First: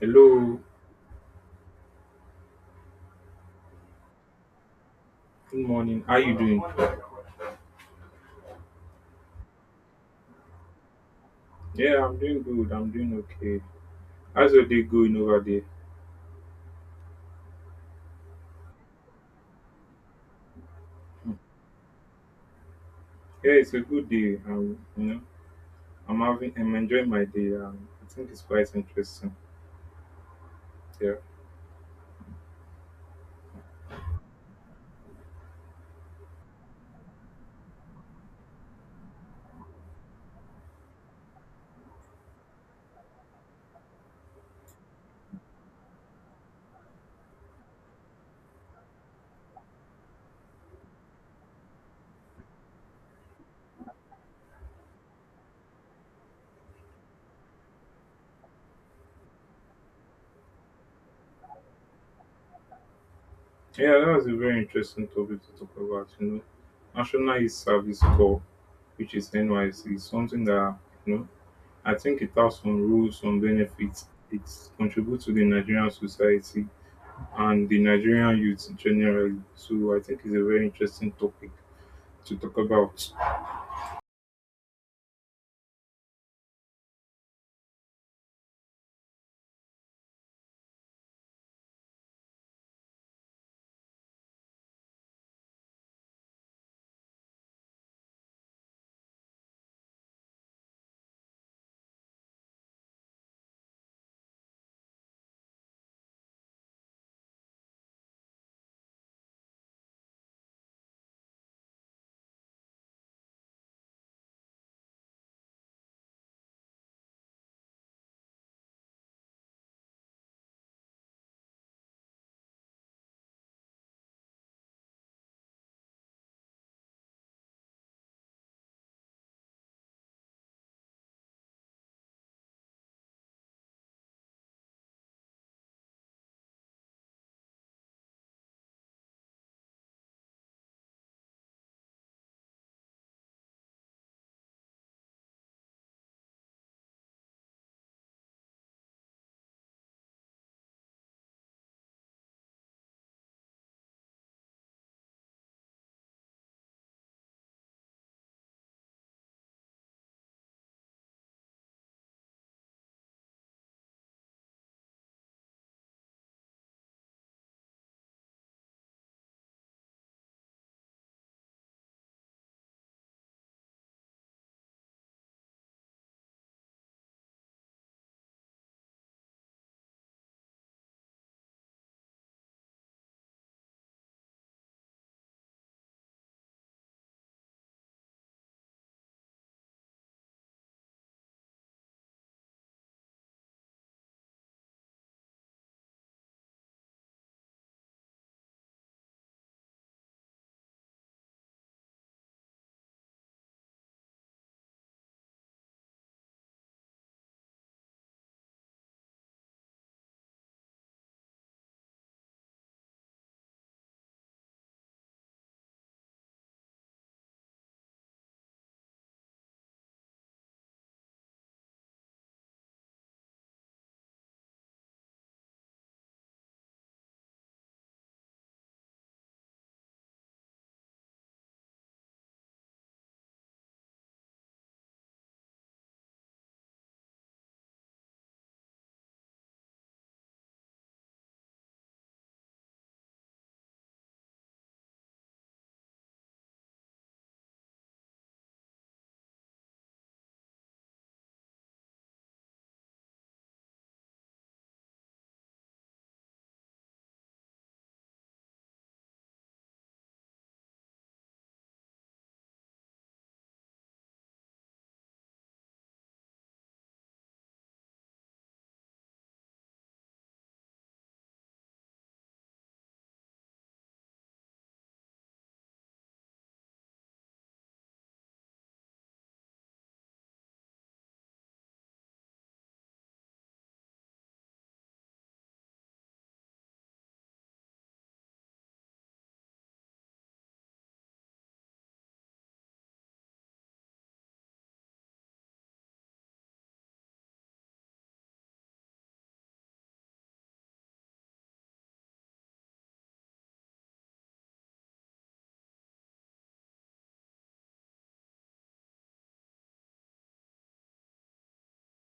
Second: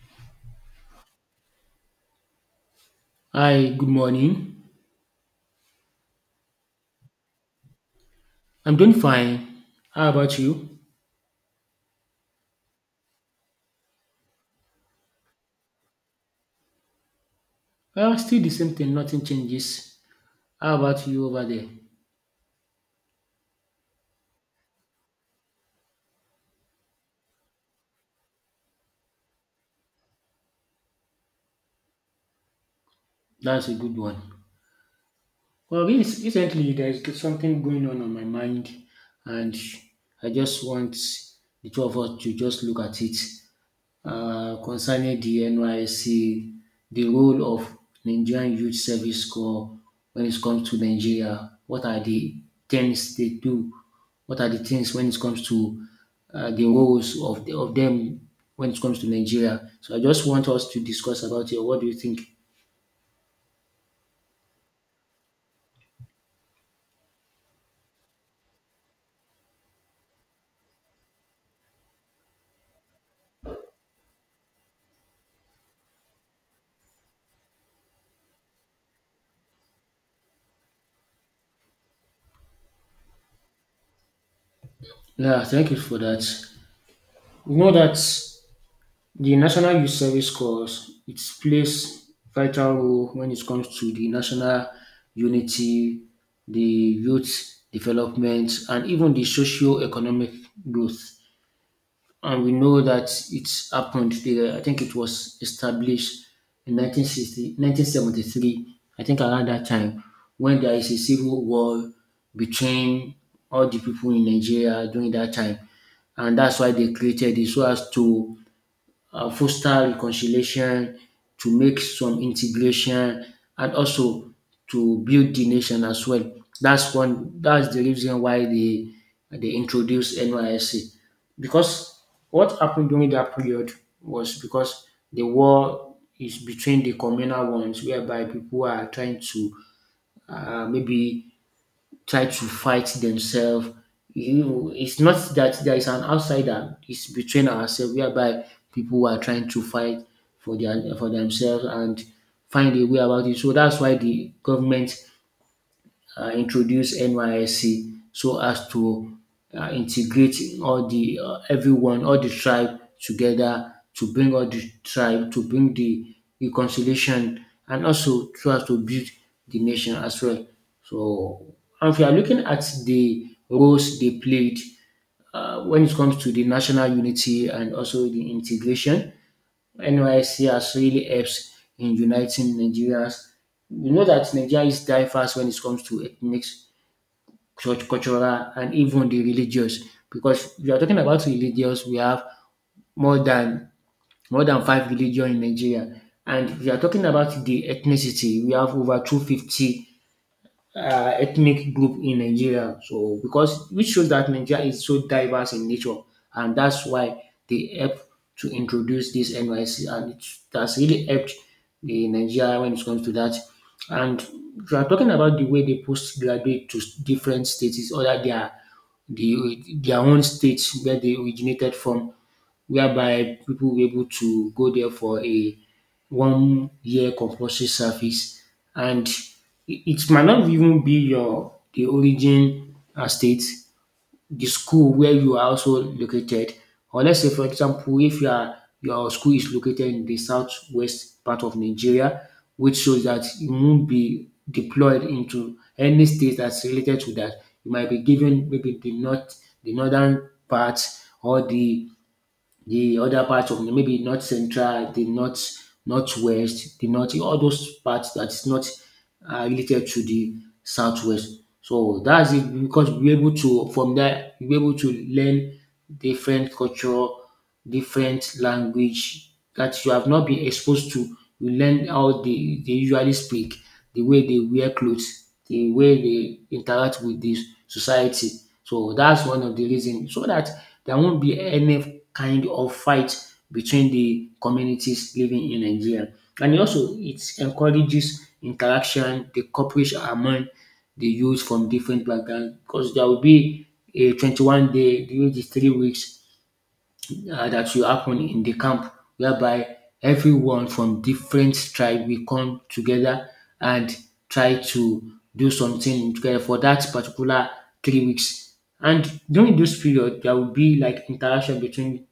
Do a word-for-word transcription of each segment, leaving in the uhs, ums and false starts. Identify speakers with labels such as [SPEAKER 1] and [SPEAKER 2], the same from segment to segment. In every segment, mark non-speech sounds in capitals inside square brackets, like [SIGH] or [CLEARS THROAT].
[SPEAKER 1] Hello,
[SPEAKER 2] Hi, good morning.
[SPEAKER 1] good morning. How you doing?
[SPEAKER 2] I'm doing fine. How about you?
[SPEAKER 1] Yeah, I'm doing good. I'm doing okay. How's your day going over there?
[SPEAKER 2] Well, still the same thing, nothing changes. How about you
[SPEAKER 1] Hmm.
[SPEAKER 2] over there?
[SPEAKER 1] Yeah, it's a good day. Um, you know, I'm having, I'm enjoying my day. Um, I think it's quite interesting. Yeah,
[SPEAKER 2] That's a good one. Well, yes, recently there's something going on on my mind, and I just want the two of us to just look at it uh, concerning the N Y S C, the role of Nigerian Youth Service Corps when it comes to Nigeria. What are the things they do? What are the things when it comes to uh, the roles of, the, of them when it comes to Nigeria? So I just want us to discuss about it. What do you think?
[SPEAKER 1] yeah, that was a very interesting topic to talk about. You know, National Youth Service Corps, which is N Y C, is something that you know, I think it has some rules, some benefits. It contributes to the Nigerian society and the Nigerian youth generally. So I think it's a very interesting topic to talk about.
[SPEAKER 2] Yeah, thank you for that. You know that the National Youth Service Corps, it plays vital role when it comes to the national unity, the youth development, and even the socio-economic growth. And we know that it's happened there. I think it was established in nineteen sixty, nineteen seventy-three. I think around that time, when there is a civil war between all the people in Nigeria during that time, and that's why they created it so as to uh, foster reconciliation, to make some integration, and also to build the nation as well. That's one. That's the reason why they they introduced N Y S C, because what happened during that period was because the war is between the communal ones, whereby people are trying to uh, maybe try to fight themselves. You know, it's not that there is an outsider. It's between ourselves, whereby people who are trying to fight for their for themselves and find a way about it. So that's why the government uh, introduce N Y S C so as to uh, integrate all the uh, everyone, all the tribe together, to bring all the tribe to bring the reconciliation, and also so as to build the nation as well. So, and if you are looking at the roles they played uh, when it comes to the national unity and also the integration, N Y S C has really helps in uniting Nigerians. We know that Nigeria is diverse when it comes to ethnics, church, cultural, and even the religious, because if you are talking about religious, we have more than more than five religion in Nigeria, and if you are talking about the ethnicity, we have over two hundred fifty uh, ethnic group in Nigeria. So because which shows that Nigeria is so diverse in nature, and that's why they help to introduce this N Y C, and it has really helped the Nigeria when it comes to that. And if you are talking about the way they postgraduate to different states, or that they the their own states where they originated from, whereby people were able to go there for a one year compulsory service, and it it might not even be your the origin um state, the school where you are also located. Or let's say for example, if you are your school is located in the southwest part of Nigeria, which shows that you won't be deployed into any state that's related to that. You might be given maybe the north, the northern part, or the the other parts of maybe north central, the north northwest, the north, all those parts that is not uh, related to the southwest. So that's it, because we're able to from there, we're able to learn different culture, different language that you have not been exposed to. You learn how they, they usually speak, the way they wear clothes, the way they interact with the society. So that's one of the reasons, so that there won't be any kind of fight between the communities living in Nigeria. And also it encourages interaction, the cooperation among the youth from different backgrounds, because there will be a twenty-one day, the age is three weeks, uh, that will happen in the camp, whereby everyone from different tribe will come together and try to do something together for that particular three weeks. And during this period, there will be like interaction between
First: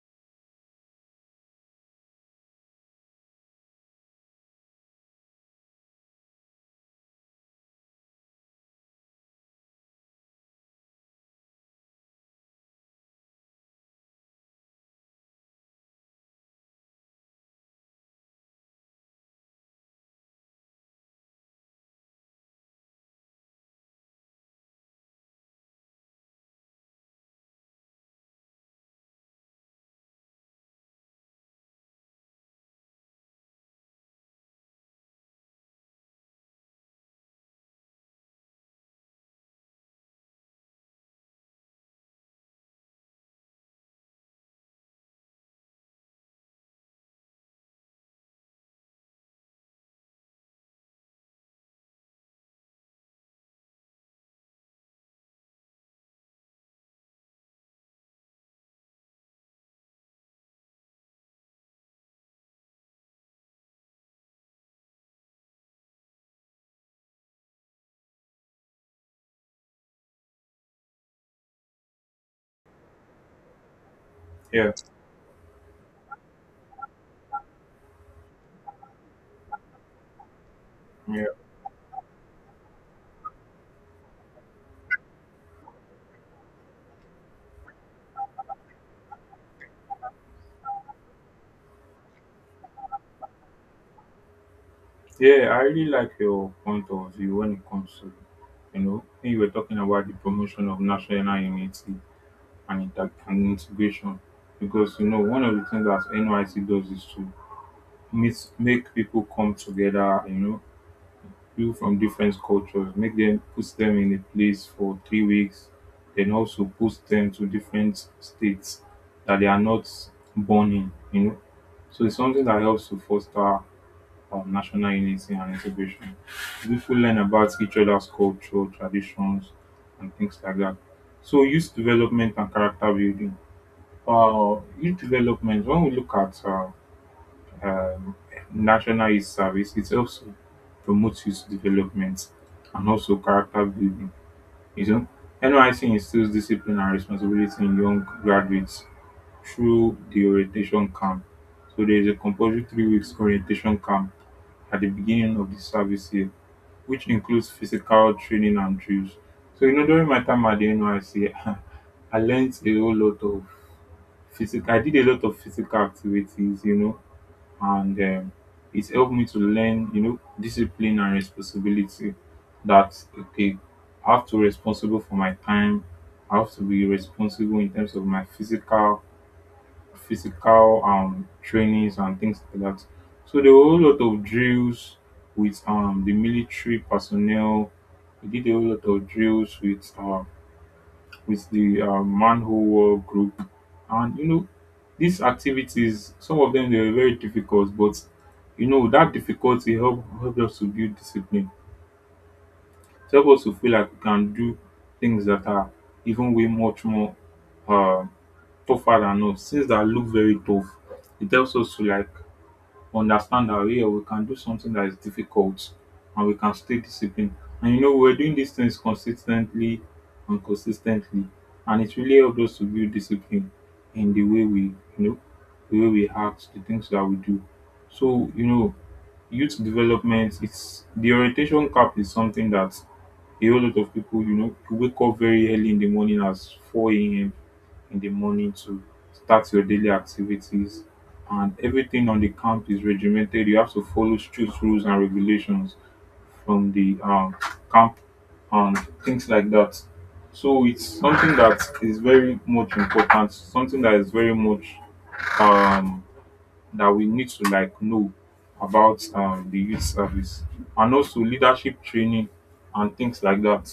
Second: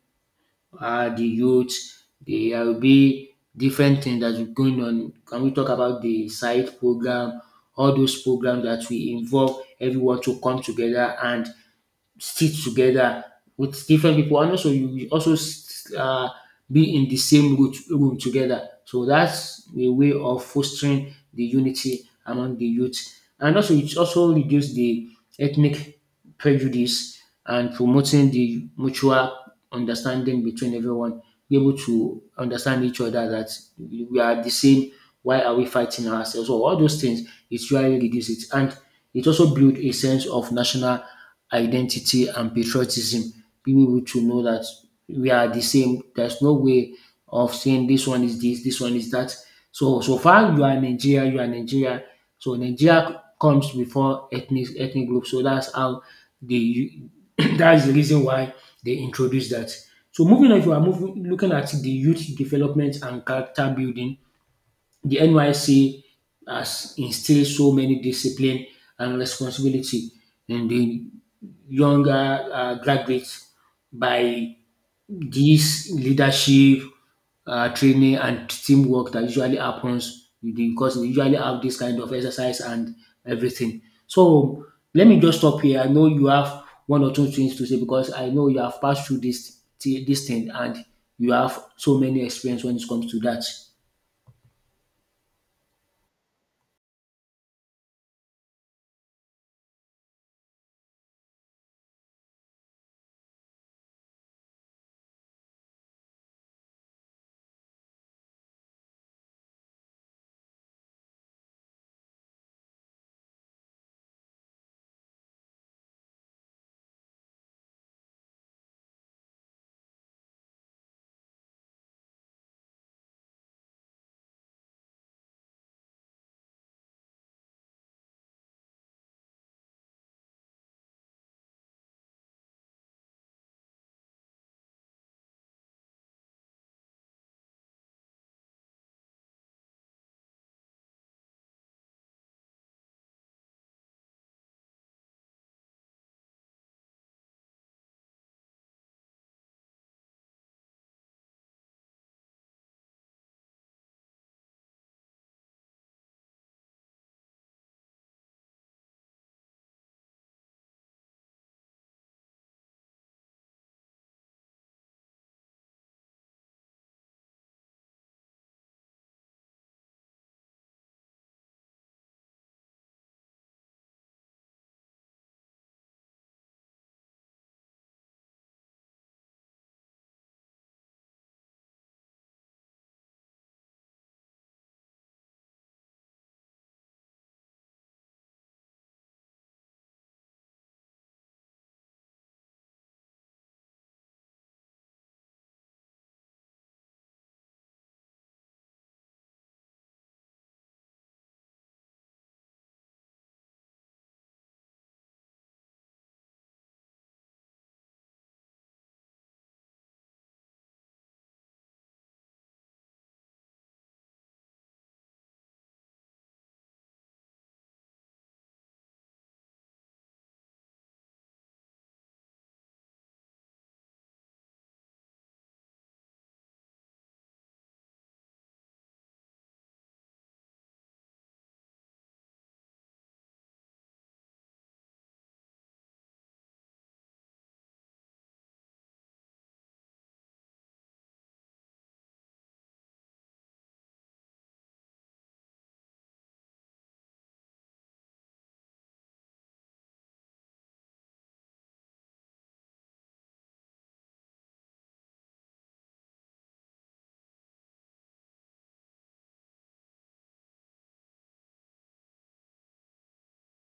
[SPEAKER 2] uh, the youth. There will be different things that is going on. Can we talk about the side program, all those programs that will involve everyone to come together and stitch together with different people, and also you will also s- uh, be in the same root, room together. So that's a way of fostering the unity among the youth. And also it also reduce the ethnic prejudice and promoting the mutual understanding between everyone. Be able to understand each other that we are the same. Why are we fighting ourselves? So all those things, it really reduce it, and it also build a sense of national identity and patriotism. People need to know that we are the same. There's no way of saying this one is this, this one is that. So so far you are Nigeria, you are Nigeria. So Nigeria comes before ethnic ethnic group. So that's how they [COUGHS] [CLEARS THROAT] that's the reason why they introduced that. So moving on, if you are moving looking at the youth development and character building, the N Y C has instilled so many discipline and responsibility in the younger uh, graduates by
[SPEAKER 1] Yeah,
[SPEAKER 2] this leadership uh, training and teamwork that usually happens with, because they
[SPEAKER 1] yeah,
[SPEAKER 2] usually have this kind of exercise and everything. So let me just stop here. I know you have one or two things to say, because I know you have passed through this thi- this thing, and you have so many experience when it comes to that.
[SPEAKER 1] yeah. I really like your point of view when it comes to, you know, when you were talking about the promotion of national unity and, inter- and integration, because you know one of the things that N Y C does is to mis- make people come together. You know, people from different cultures, make them put them in a place for three weeks, then also post them to different states that they are not born in. You know, so it's something that helps to foster um national unity and integration, pipu learn about each other's culture traditions and things like that. So youth development and character building. Uh, youth development. When we look at uh, um national youth service, it also promotes youth development and also character building, you know. N Y C instills discipline and responsibility in young graduates through the orientation camp. So there is a compulsory three weeks orientation camp at the beginning of the service year, which includes physical training and drills. So, you know, during my time at the N Y C, [LAUGHS] I learned a whole lot of physical, I did a lot of physical activities, you know, and um, it helped me to learn, you know, discipline and responsibility. That, okay, I have to be responsible for my time, I have to be responsible in terms of my physical physical um trainings and things like that. So there were a whole lot of drills with um the military personnel. We did a whole lot of drills with uh with the uh, manhole wall group, and you know these activities. Some of them they were very difficult, but you know that difficulty help helped us to build discipline. It helped us to feel like we can do things that are even way much more uh, tougher than us, things that look very tough. It helps us to like understand that yeah, we can do something that is difficult and we can stay disciplined. And you know, we're doing these things consistently and consistently. And it really helped us to build discipline in the way we, you know, the way we act, the things that we do. So, you know, youth development, it's the orientation cap is something that a whole lot of people, you know, you wake up very early in the morning as four a.m in the morning to start your daily activities, and everything on the camp is regimented. You have to follow strict rules and regulations from the um, camp and things like that. So it's something that is very much important, something that is very much um, that we need to like know about um, the youth service and also leadership training and things like that.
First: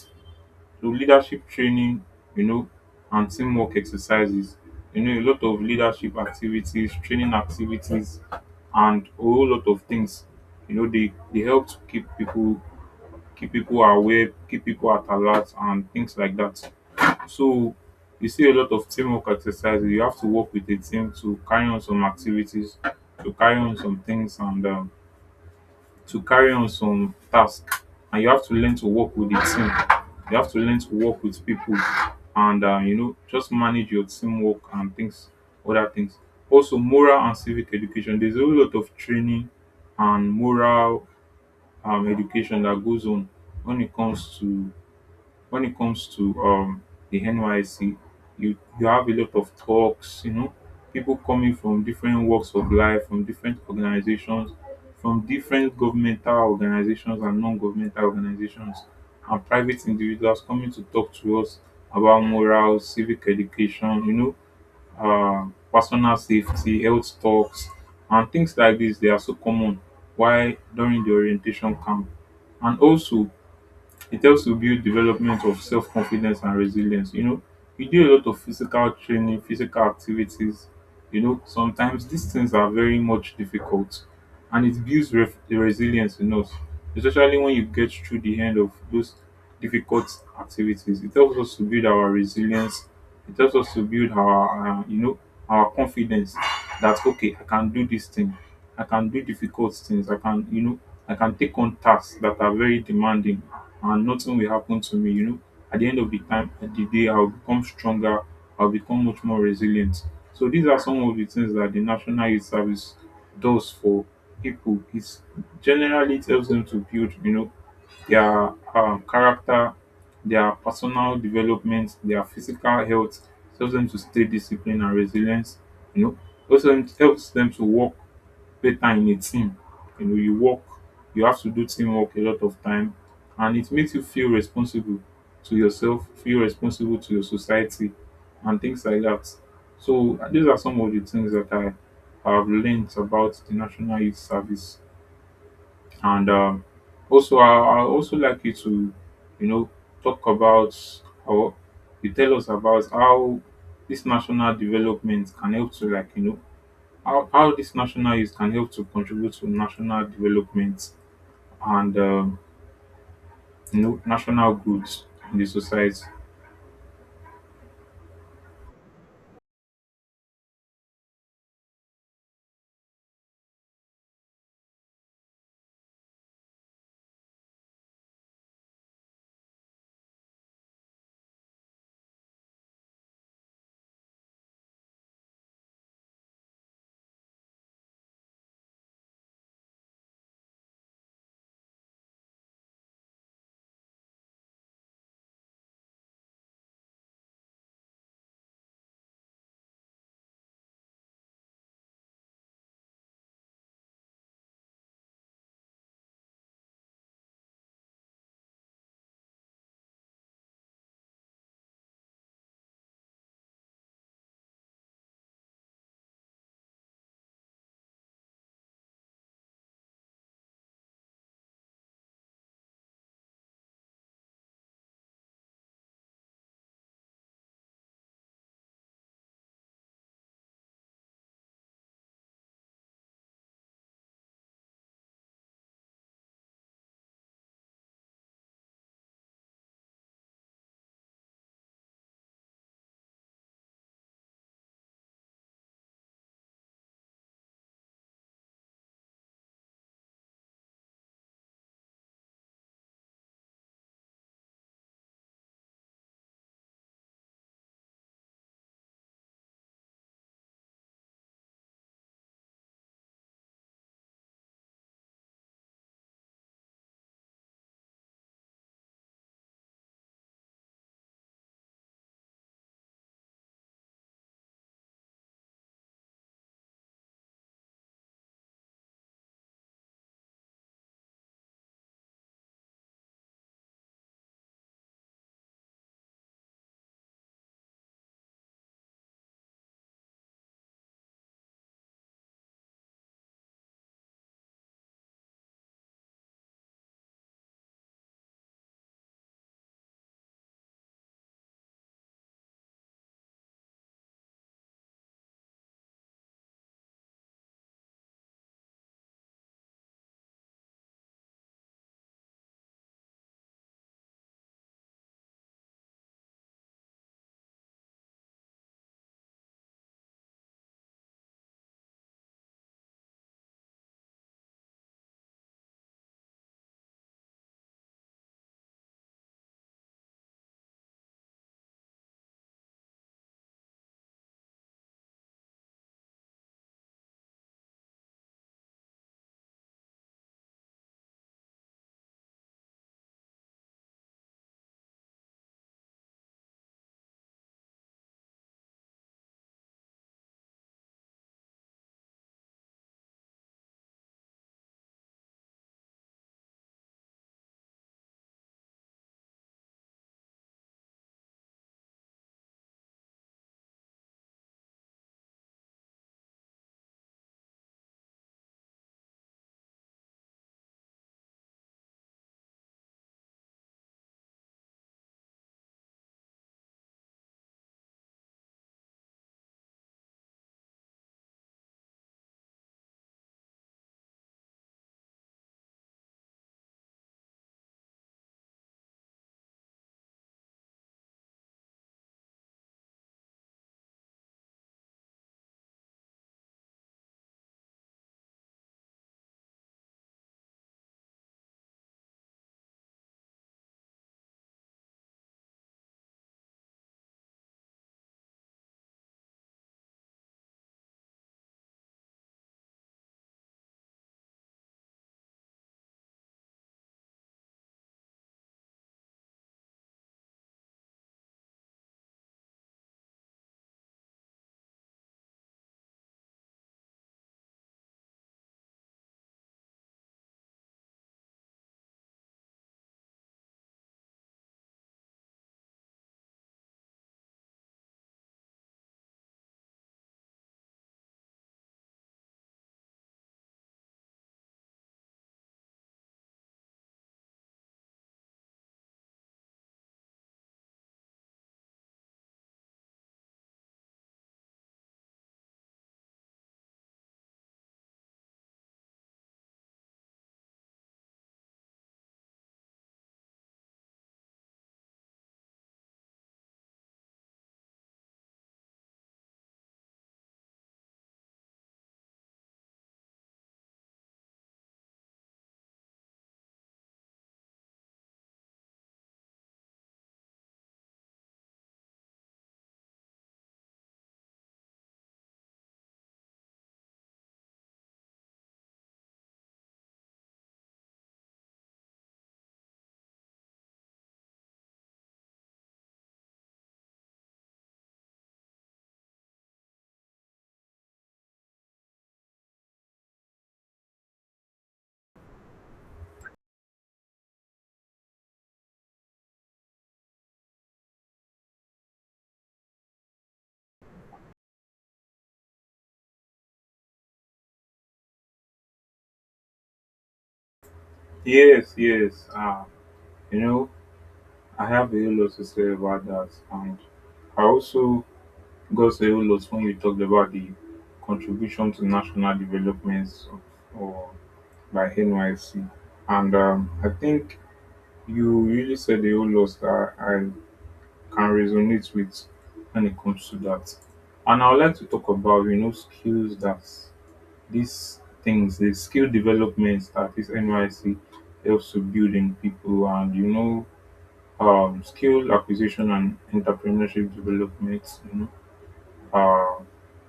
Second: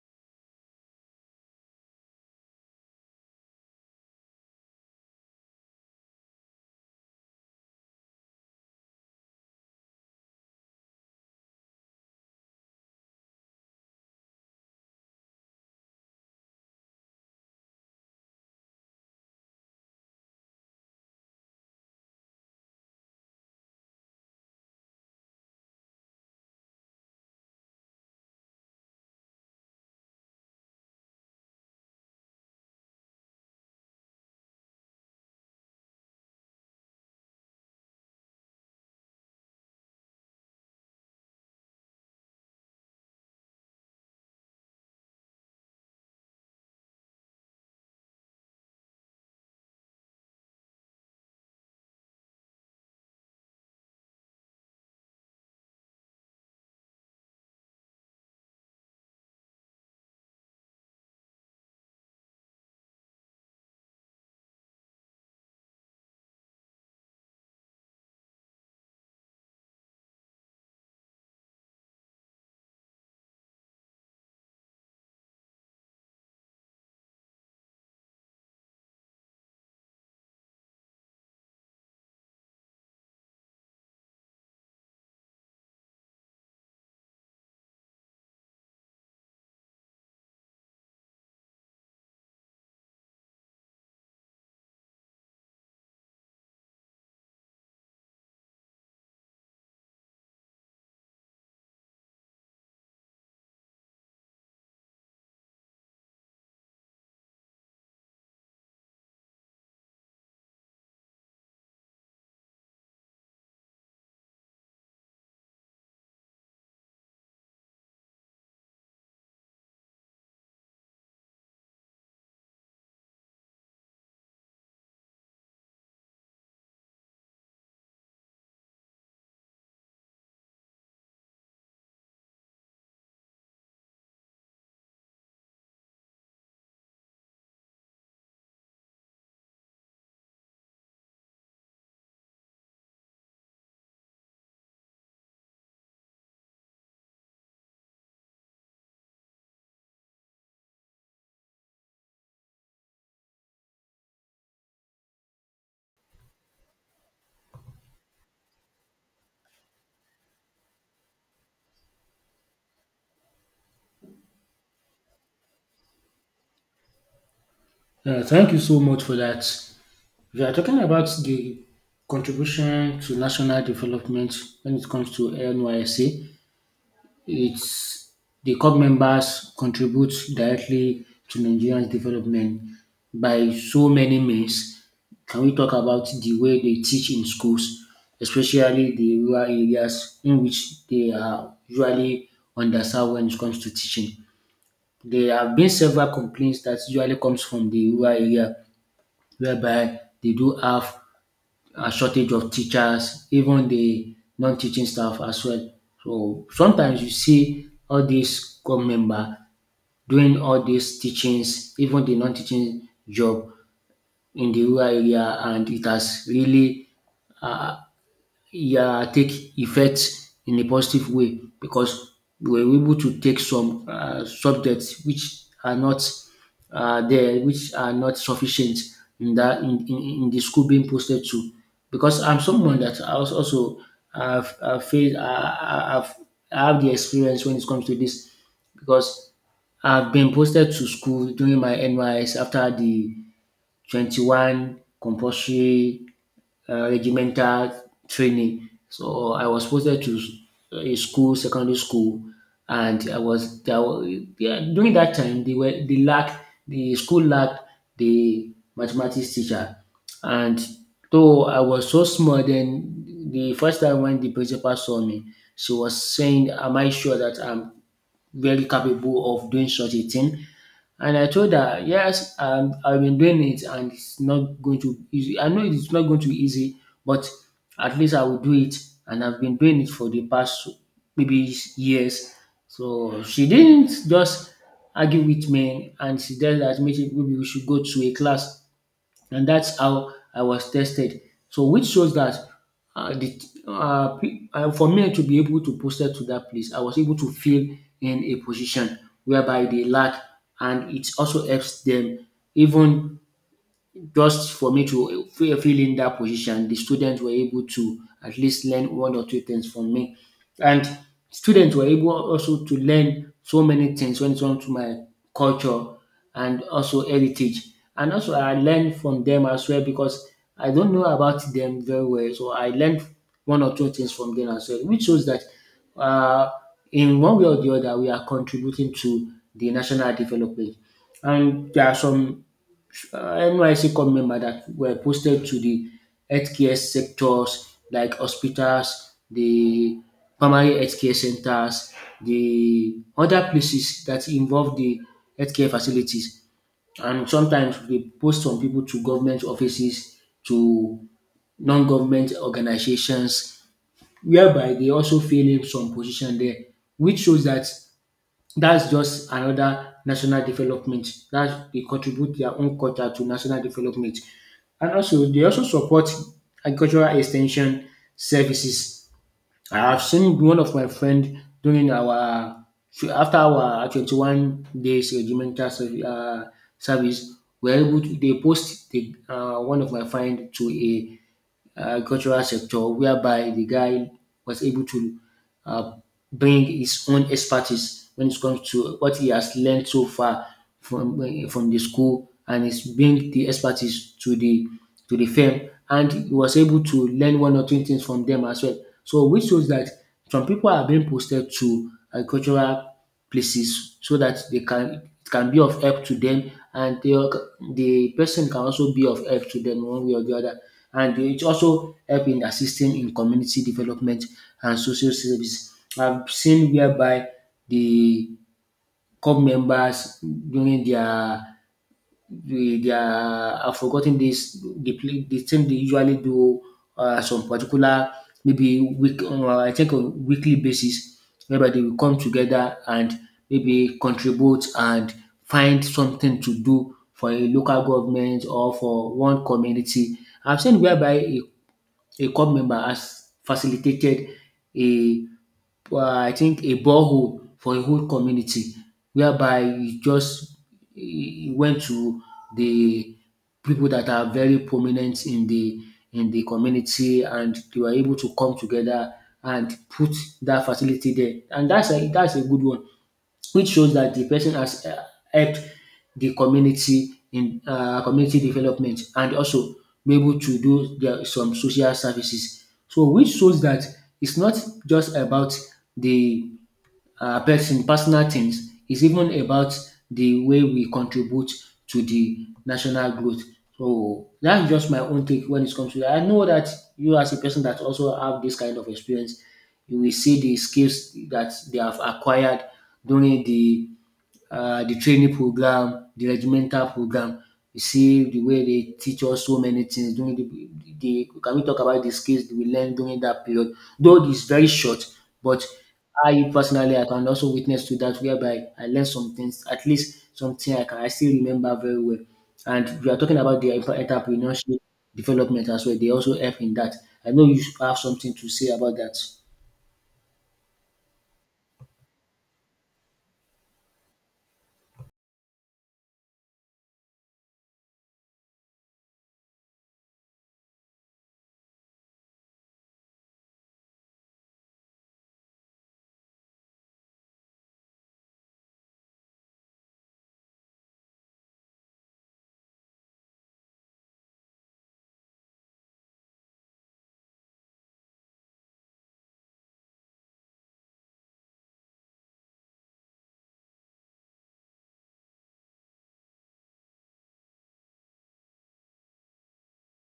[SPEAKER 1] To leadership training, you know, and teamwork exercises. You know, a lot of leadership activities, training activities, and a whole lot of things. You know, they they help to keep people keep people aware, keep people at alert, and things like that. So you see a lot of teamwork exercises. You have to work with a team to carry on some activities, to carry on some things, and um, to carry on some task, and you have to learn to work with the team. You have to learn to work with people and um, you know just manage your teamwork and things, other things. Also, moral and civic education. There's a whole lot of training and moral um, education that goes on when it comes to when it comes to um the N Y C. you you have a lot of talks, you know, people coming from different walks of life, from different organizations, from different governmental organizations and non-governmental organizations, and private individuals coming to talk to us about morals, civic education, you know, uh, personal safety, health talks, and things like this. They are so common. Why during the orientation camp, and also it helps to build development of self confidence and resilience. You know, we do a lot of physical training, physical activities. You know, sometimes these things are very much difficult and it builds ref- the resilience in us, especially when you get through the end of those difficult activities. It helps us to build our resilience. It helps us to build our, uh, you know, our confidence. That, okay, I can do this thing. I can do difficult things. I can, you know, I can take on tasks that are very demanding and nothing will happen to me. You know, at the end of the time, at the day, I'll become stronger. I'll become much more resilient. So these are some of the things that the National Youth Service does for people. It's generally it helps them to build, you know, their um, character, their personal development, their physical health. It helps them to stay disciplined and resilient. You know, also helps them to work better in a team. You know, you work, you have to do teamwork a lot of time, and it makes you feel responsible to yourself, feel responsible to your society, and things like that. So uh, these are some of the things that I have learned about the National Youth Service, and um, also I, I also like you to, you know, talk about how you tell us about how this national development can help to like you know how, how this national youth can help to contribute to national development, and um, you know, national goods in the society.
[SPEAKER 2] Uh, thank you so much for that. We are talking about the contribution to national development when it comes to N Y S A. It's the COP members contribute directly to Nigeria's development by so many means. Can we talk about the way they teach in schools, especially the rural areas in which they are usually underserved when it comes to teaching? There have been several complaints that usually comes from the rural area, whereby they do have um shortage of teachers, even de non-teaching staff as well. So sometimes you see all dis government member doing all dis teachings, even de non-teaching job in de rural area, and it has really, yeah, take effect in a positive way, because we were able to take some uh, subjects which are not uh, there, which are not sufficient in that in, in, in the school being posted to. Because I'm someone that I was also have uh, faced, uh, I've, I have the experience when it comes to this, because I've been posted to school during my N Y S after the twenty-one compulsory uh, regimental training. So I was posted to uh, a school, secondary school, and I was there. Wa- yeah, during that time, they were they lacked the school lacked the mathematics teacher, and though I was so small, then the first time when the principal saw me, she was saying, "Am I sure that I'm very capable of doing such a thing." And I told her, yes, um, I've been doing it and it's not going to be easy. I know it's not going to be easy, but at least I will do it. And I've been doing it for the past maybe years. So she didn't just argue with me, and she said that maybe maybe we should go to a class, and that's how I was tested. So which shows that uh, the uh, pe- uh, for me to be able to posted to that place, I was able to fill in a position whereby they lack, and it also helps them, even just for me to feel feel in that position, the students were able to at least learn one or two things from me. And students were able also to learn so many things when it comes to my culture and also heritage. And also I learned from them as well, because I don't know about them very well. So I learned one or two things from them as well, which shows that, uh, in one way or the other, we are contributing to the national development. And there are some N Y C court member that were posted to the healthcare sectors like hospitals, the primary healthcare centers, the other places that involve the healthcare facilities. And sometimes they post some people to government offices, to non-government organizations, whereby they also fill in some position there, which shows that that's just another national development. That they contribute their own quota to national development. And also they also support agricultural extension services. I have seen one of my friend during our after our twenty one days regimental serv um service. We are able to they post the um one of my friend to a uh, cultural sector, whereby the guy was able to uh, bring his own expertise when it comes to what he has learned so far from from the school, and he's bring the expertise to the to the firm, and he was able to learn one or two things from them as well. So which shows that some people are being posted to agricultural places so that they can it can be of help to them and the the person can also be of help to them one way or the other, and it also help in assisting in community development and social service. I've seen whereby the club members during their they they are have forgotten this the play the team they usually do uh, some particular maybe week, uh, I think on weekly basis, whereby they will come together and maybe contribute and find something to do for a local government or for one community. I've seen whereby a, a club member has facilitated a, uh, I think, a borehole for a whole community, whereby he just he went to the people that are very prominent in the in the community, and they were able to come together and put that facility there. And that's a that's a good one, which shows that the person has, uh, helped the community in, uh, community development, and also be able to do their, some social services. So which shows that it's not just about the, uh, person, personal things. It's even about the way we contribute to the national growth. So that's just my own take when it comes to that. I know that you as a person that also have this kind of experience, you will see the skills that they have acquired during the, uh, the training program, the regimental program. You see the way they teach us so many things during the, the can we talk about the skills we learn during that period? Though it's very short, but I personally I can also witness to that whereby I learned some things, at least something I can I still remember very well. And we are talking about the entre- entrepreneurship development as well. They also help in that. I know you have something to say about that.
[SPEAKER 1] Yes, yes. Uh, you know, I have a whole lot to say about that. And I also got a whole lot when you talked about the contribution to national developments of, or by N Y C. And um, I think you really said a whole lot that I can resonate with when it comes to that. And I would like to talk about, you know, skills that these things, the skill developments that this N Y C helps to build in people and, you know, um, skill acquisition and entrepreneurship development, you know. Uh,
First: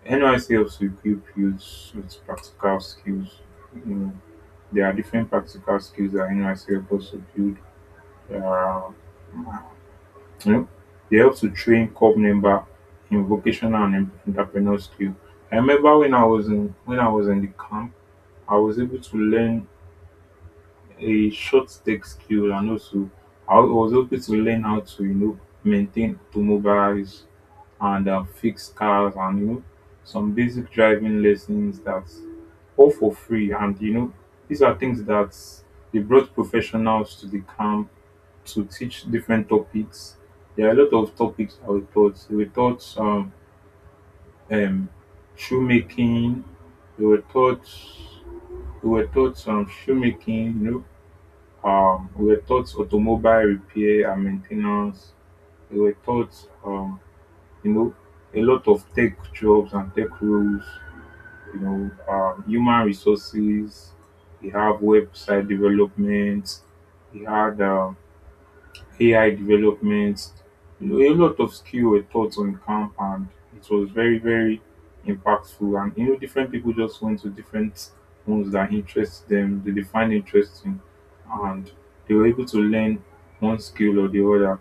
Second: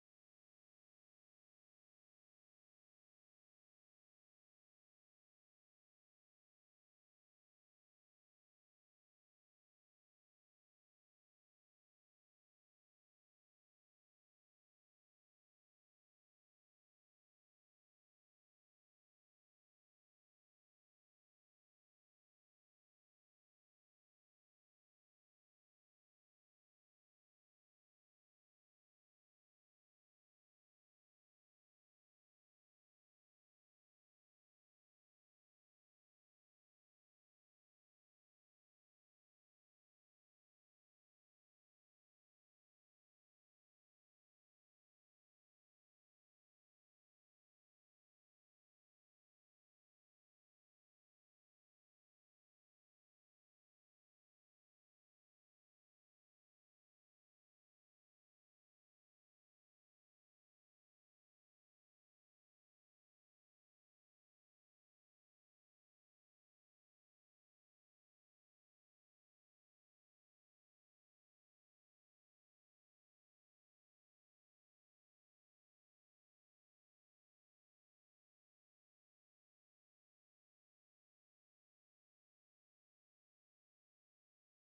[SPEAKER 1] N Y C helps to equip youths with practical skills. You know, there are different practical skills that N Y C helps to build. There, you know, they help to train corps member in vocational and em- entrepreneurial skill. I remember when I was in when I was in the camp, I was able to learn a short tech skill, and also I was able to learn how to you know maintain automobiles and uh, fix cars, and you know some basic driving lessons, that all for free. And you know these are things that they brought professionals to the camp to teach different topics. There are a lot of topics I was taught. We were taught um, um, shoemaking. We were taught we were taught um, shoemaking. You know, um, we were taught automobile repair and maintenance. We were taught um, you know a lot of tech jobs and tech roles. You know, um, human resources. We have website development. We had um, A I development. You know, a lot of skill were taught on camp, and it was very, very impactful. And you know, different people just went to different ones that interest them, that they find interesting, and they were able to learn one skill or the other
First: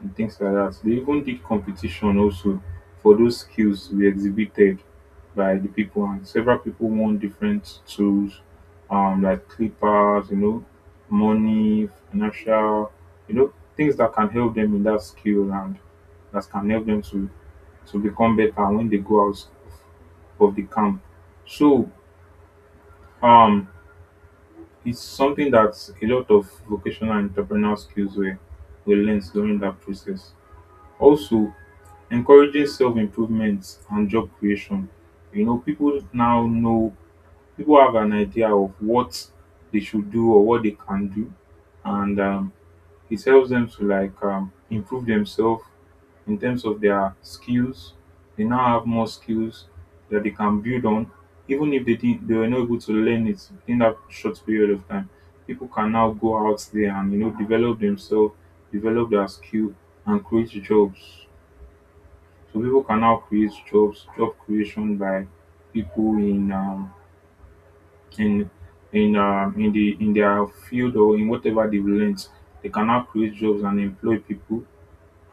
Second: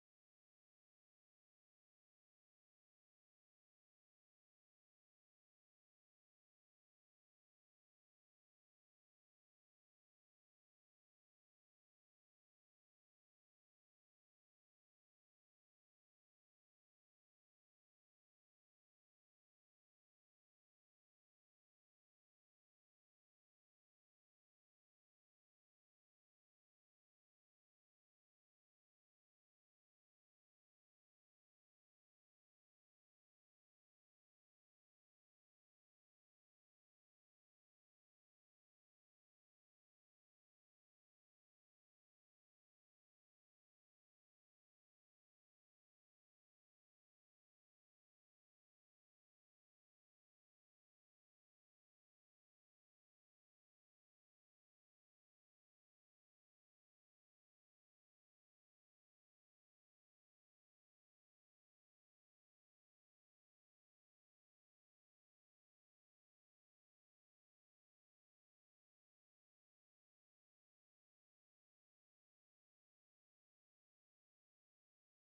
[SPEAKER 1] and things like that. They even did competition also for those skills to be exhibited by the people, and several people won different tools um like clippers, you know, money, financial, you know, things that can help them in that skill and that can help them to to become better when they go out of the camp. So um it's something that a lot of vocational and entrepreneurial skills were, were learned during that process. Also, encouraging self-improvement and job creation. You know, people now know, people have an idea of what they should do or what they can do, and um, it helps them to like um improve themselves in terms of their skills. They now have more skills that they can build on. Even if they didn't they were not able to learn it in that short period of time, people can now go out there and, you know, develop themselves, develop their skill, and create jobs. So people can now create jobs, job creation by people in um in in um in the in their field or in whatever they've learned. They can now create jobs and employ people,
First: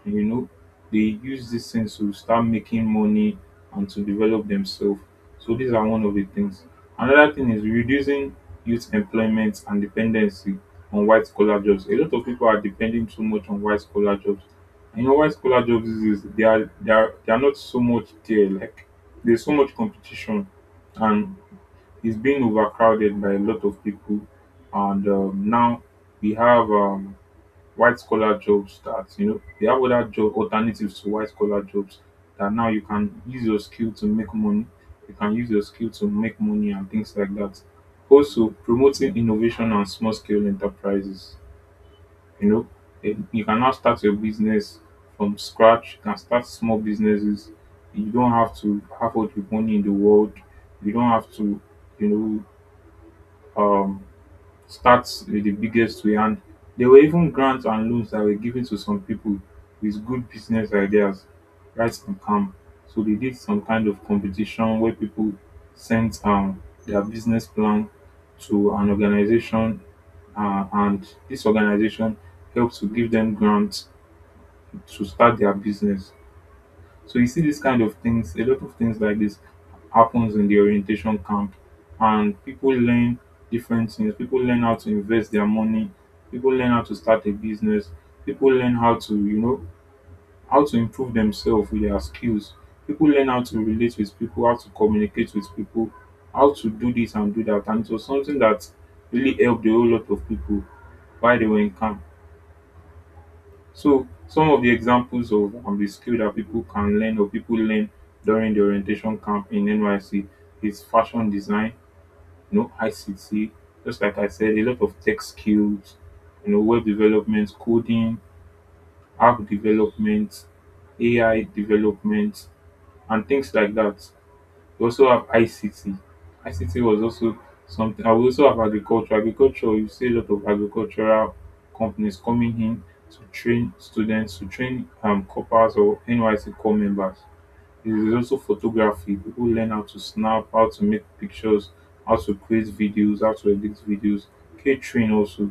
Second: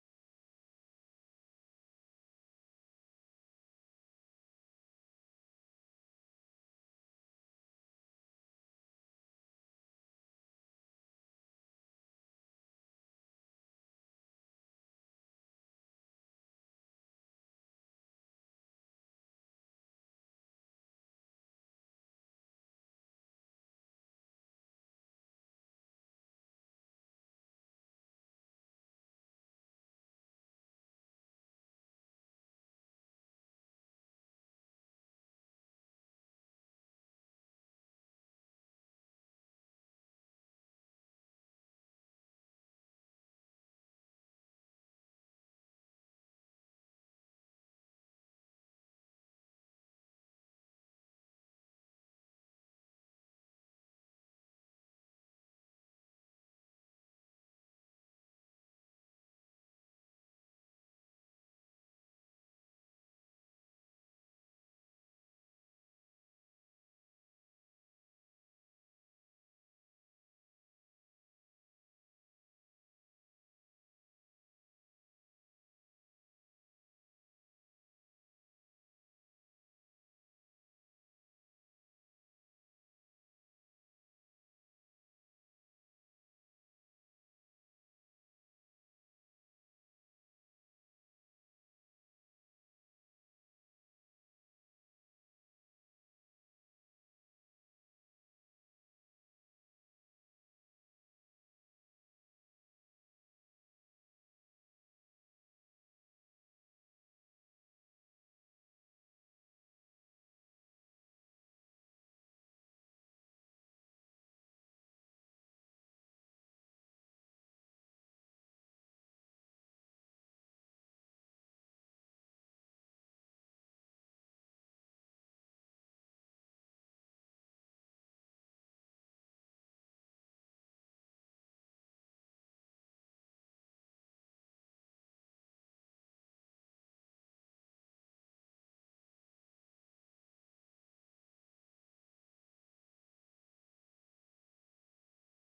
[SPEAKER 1] you know. They use this sense to start making money and to develop themselves. So these are one of the things. Another thing is reducing youth employment and dependency on white collar jobs. A lot of people are depending too much on white collar jobs, and you know, white collar jobs is is, they are they are they are not so much there, like there's so much competition, and it's being overcrowded by a lot of people. And um, Now we have um, white collar jobs that, you know, they have other job alternatives to white collar jobs, that now you can use your skill to make money. You can use your skill to make money and things like that. Also, promoting innovation and small scale enterprises. You know, eh, you can now start your business from scratch, you can start small businesses. You don't have to have all the money in the world. You don't have to you know um starts with the biggest we, and there were even grants and loans that were given to some people with good business ideas, right, and calm. So they did some kind of competition where people sent um their business plan to an organization. Uh, and this organization helped to give them grants to start their business. So you see these kind of things, a lot of things like this happens in the orientation camp, and people learn different things. People learn how to invest their money, people learn how to start a business, people learn how to, you know, how to improve themselves with their skills. People learn how to relate with people, how to communicate with people, how to do this and do that. And it was something that really helped a whole lot of people while they were in camp. So some of the examples of um, the skill that people can learn or people learn during the orientation camp in N Y C is fashion design, you know, I C T, just like I said. A lot of tech skills, you know, web development, coding, app development, A I development, and things like that. We also have I C T. I C T was also something, and we also have agriculture. Agriculture, you see a lot of agricultural companies coming in to train students, to train um corporals or N Y S C corps members. There is also photography. People learn how to snap, how to make pictures, how to create videos, how to edit videos, catering also.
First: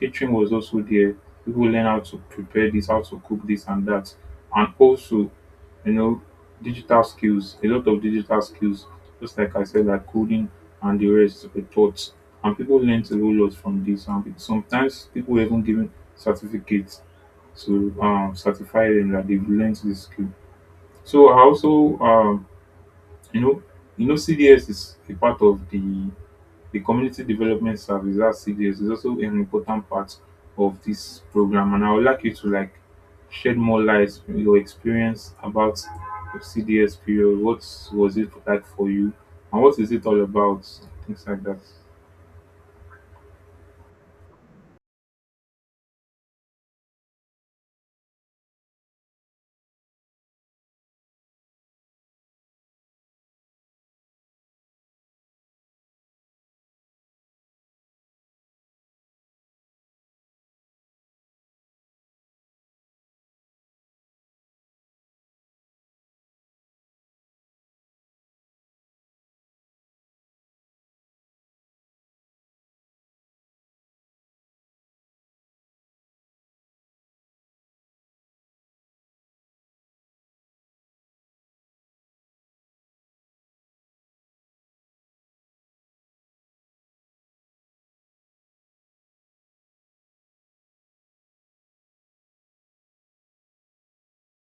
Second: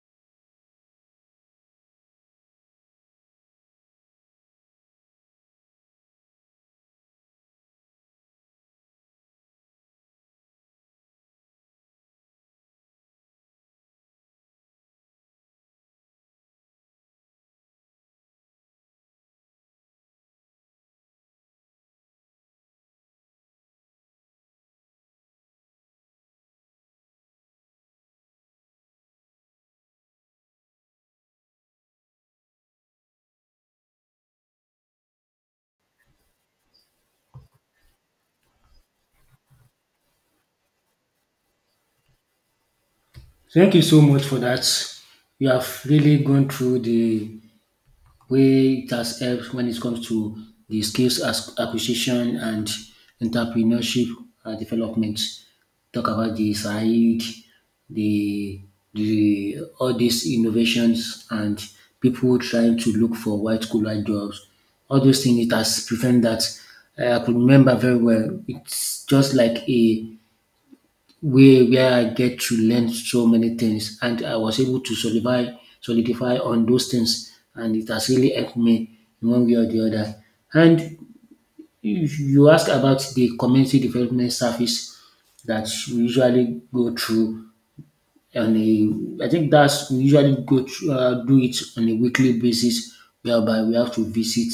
[SPEAKER 1] Catering was also there. People learn how to prepare this, how to cook this and that. And also, you know, digital skills, a lot of digital skills, just like I said, like coding, and the rest were taught. And people learned a whole lot from this. And pe- sometimes people were even given certificates to um, certify them that they've learned this skill. So I also, um, you know, you know, C D S is a part of the the community development service. That C D S is also an important part of this program, and I would like you to like shed more light on your experience about the C D S period. What was it like for you, and what is it all about? Things like that.
[SPEAKER 2] Thank you so much for that. You have really gone through the where it has helped when it comes to the skills as- acquisition and entrepreneurship, uh, development. Talk about the side, the the all these innovations and people trying to look for white collar jobs. All those things it has prevented that. uh, I could remember very well. It's just like a where where I get to learn so many things, and I was able to solidify solidify on those things, and it has really helped me in one way or the other. And if you ask about the community development service that we usually go through on a, I think that's we usually go through, uh, do it on a weekly basis, whereby we have to visit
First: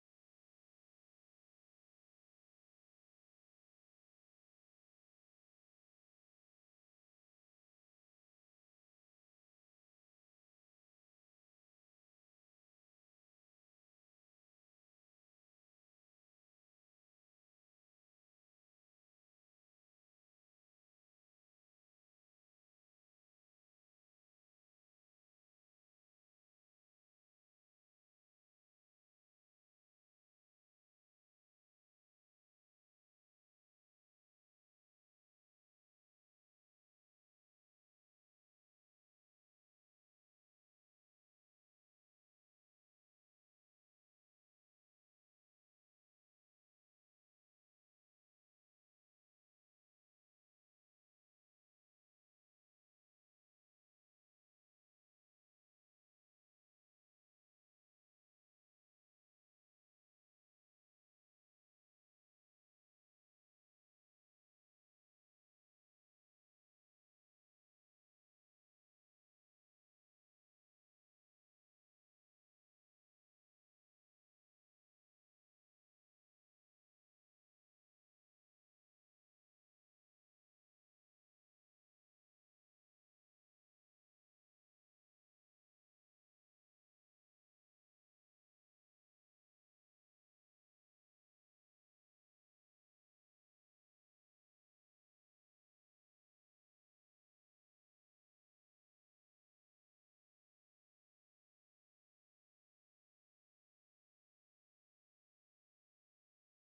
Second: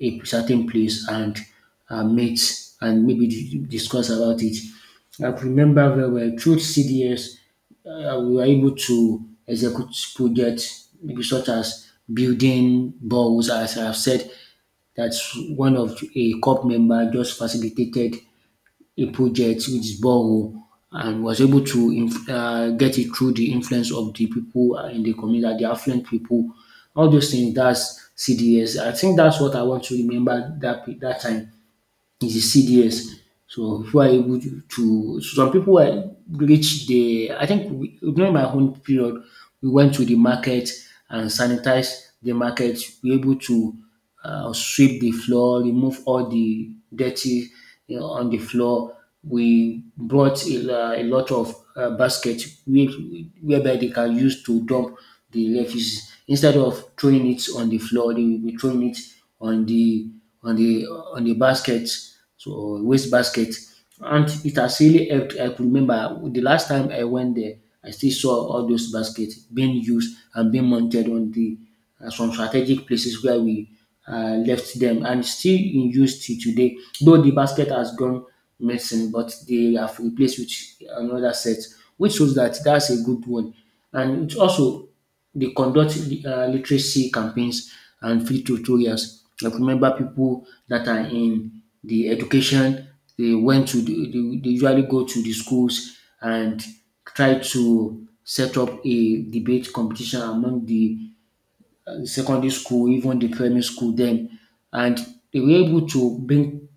[SPEAKER 2] a certain place and, uh, met and maybe di- discuss about it. I remember very well through C D S, uh, we were able to execute projects maybe such as building balls, as I've said. That's one of a C O P member just facilitated a project which is borehole, and was able to inf- uh, get it through the influence of the people, uh, in the community, the affluent people. All those things, that's C D S. I think that's what I want to remember that pe- that time is the C D S. So if we are able to, to some people were reach the, I think we, during my own period, we went to the market and sanitize the market. We were able to, uh, sweep the floor, remove all the dirty, you know, on the floor. We brought a, la- a lot of, uh, baskets where- whereby they can use to dump the refuse instead of throwing it on the floor. They will be throwing it on the on the on the basket, so waste basket, and it has really helped. I could remember the last time I went there, I still saw all those baskets being used and being mounted on the, uh, some strategic places where we, uh, left them and still in use till today. Though the basket has gone missing, but they have replaced with another set, which shows that that's a good one. And it also they conduct, uh, literacy campaigns and free tutorials. Like remember people that are in the education, they went to the, they, they usually go to the schools and try to set up a debate competition among the secondary school, even the primary school then. And they were able to bring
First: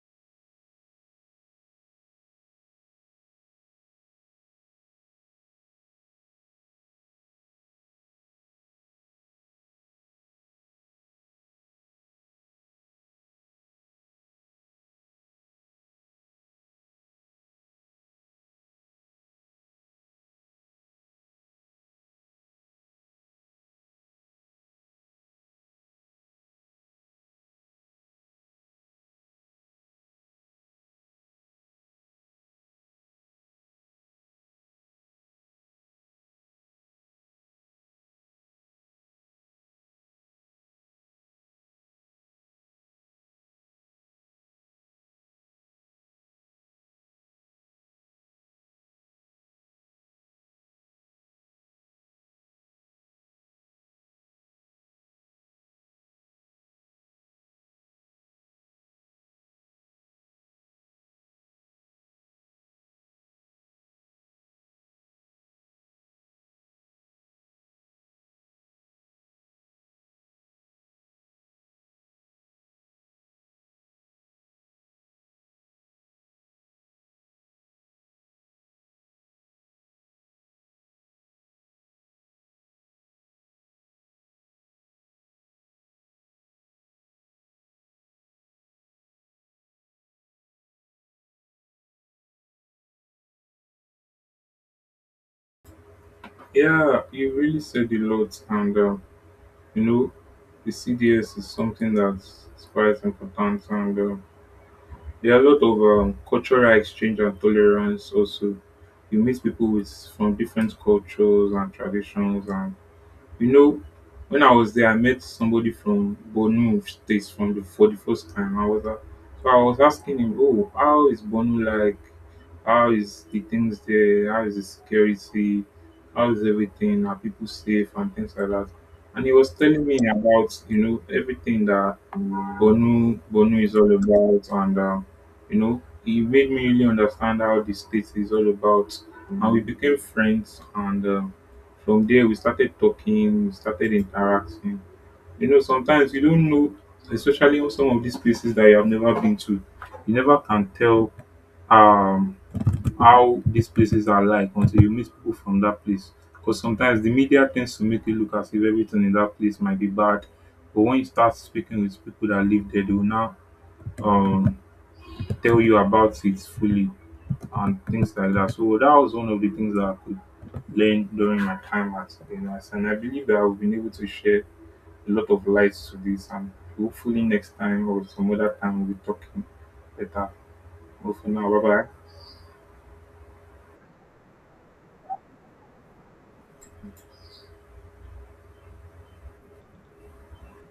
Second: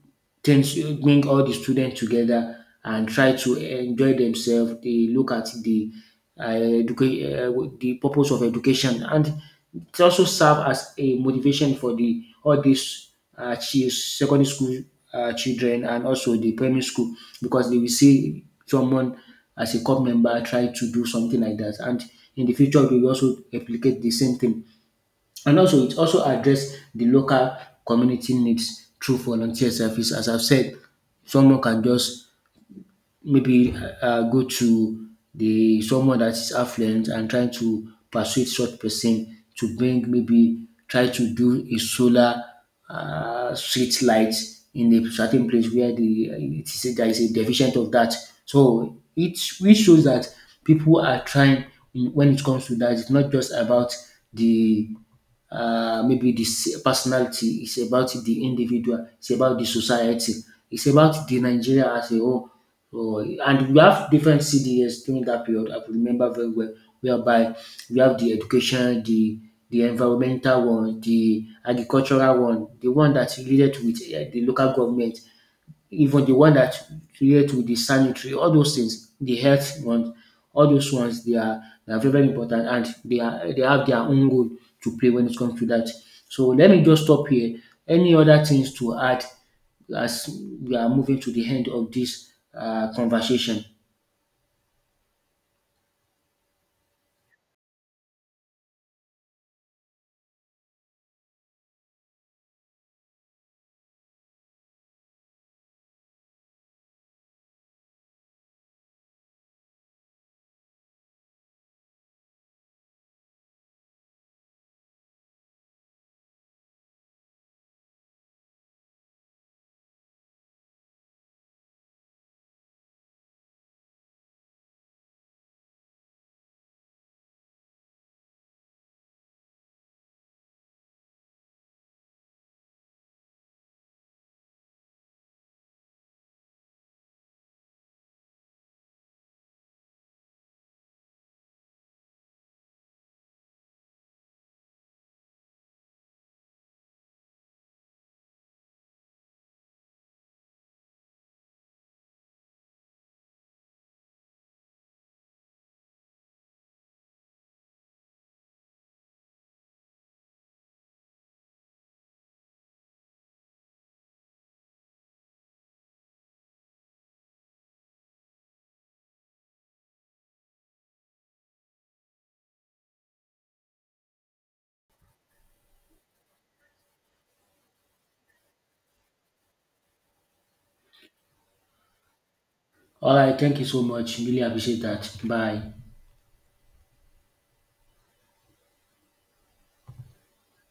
[SPEAKER 2] things, bring all the students together and try to enjoy themselves. They look at the, uh, educa- uh, the purpose of education, and it also serve as a motivation for the all these, uh, chi- secondary school, uh, children and also the primary school, because they will see someone as a club member try to do something like that, and in the future they will also replicate the same thing. And also, it also address the local community needs through volunteer service. As I've said, someone can just maybe, uh, uh, go to the someone that is affluent and trying to persuade such person to bring maybe try to do a solar, uh, street light in a certain place where the, uh, it is there is a deficient of that. So it which shows that people are trying in, when it comes to that. It's not just about the, uh, maybe the s- personality, it's about the individual, it's about the society, it's about the Nigeria as a whole. So, and we have different C D S during that period, I could remember very well, whereby we have the education, the the environmental one, the agricultural one, the one that related with eh, the local government, even the one that relate with the sanitary, all those things, the health ones, all those ones they are they are very very important, and they are they have their own role to play when it comes to that. So let me just stop here. Any other things to add as we are moving to the end of this, uh, conversation?
[SPEAKER 1] Yeah, you really said a lot, and uh, you know, the C D S is something that's quite important, and uh, there are a lot of um, cultural exchange and tolerance also. You meet people with from different cultures and traditions, and you know, when I was there I met somebody from Bornu State from the for the first time. I was uh, so I was asking him, oh, how is Bornu like? How is the things there? How is the security? How is everything? Are people safe and things like that? And he was telling me about, you know, everything that Bonu Bonu is all about, and um, you know, he made me really understand how the state is all about. And we became friends, and um, from there we started talking, we started interacting. You know, sometimes you don't know, especially on some of these places that you have never been to, you never can tell. Um, how these places are like until you meet people from that place. Because sometimes the media tends to make it look as if everything in that place might be bad. But when you start speaking with people that live there, they will now, um, tell you about it fully and things like that. So that was one of the things that I could learn during my time at N S. And I believe that I've been able to share a lot of lights to this. And hopefully, next time or some other time, we'll be talking better. Well, for now, bye bye.
[SPEAKER 2] All right, thank you so much. Really appreciate that. Bye.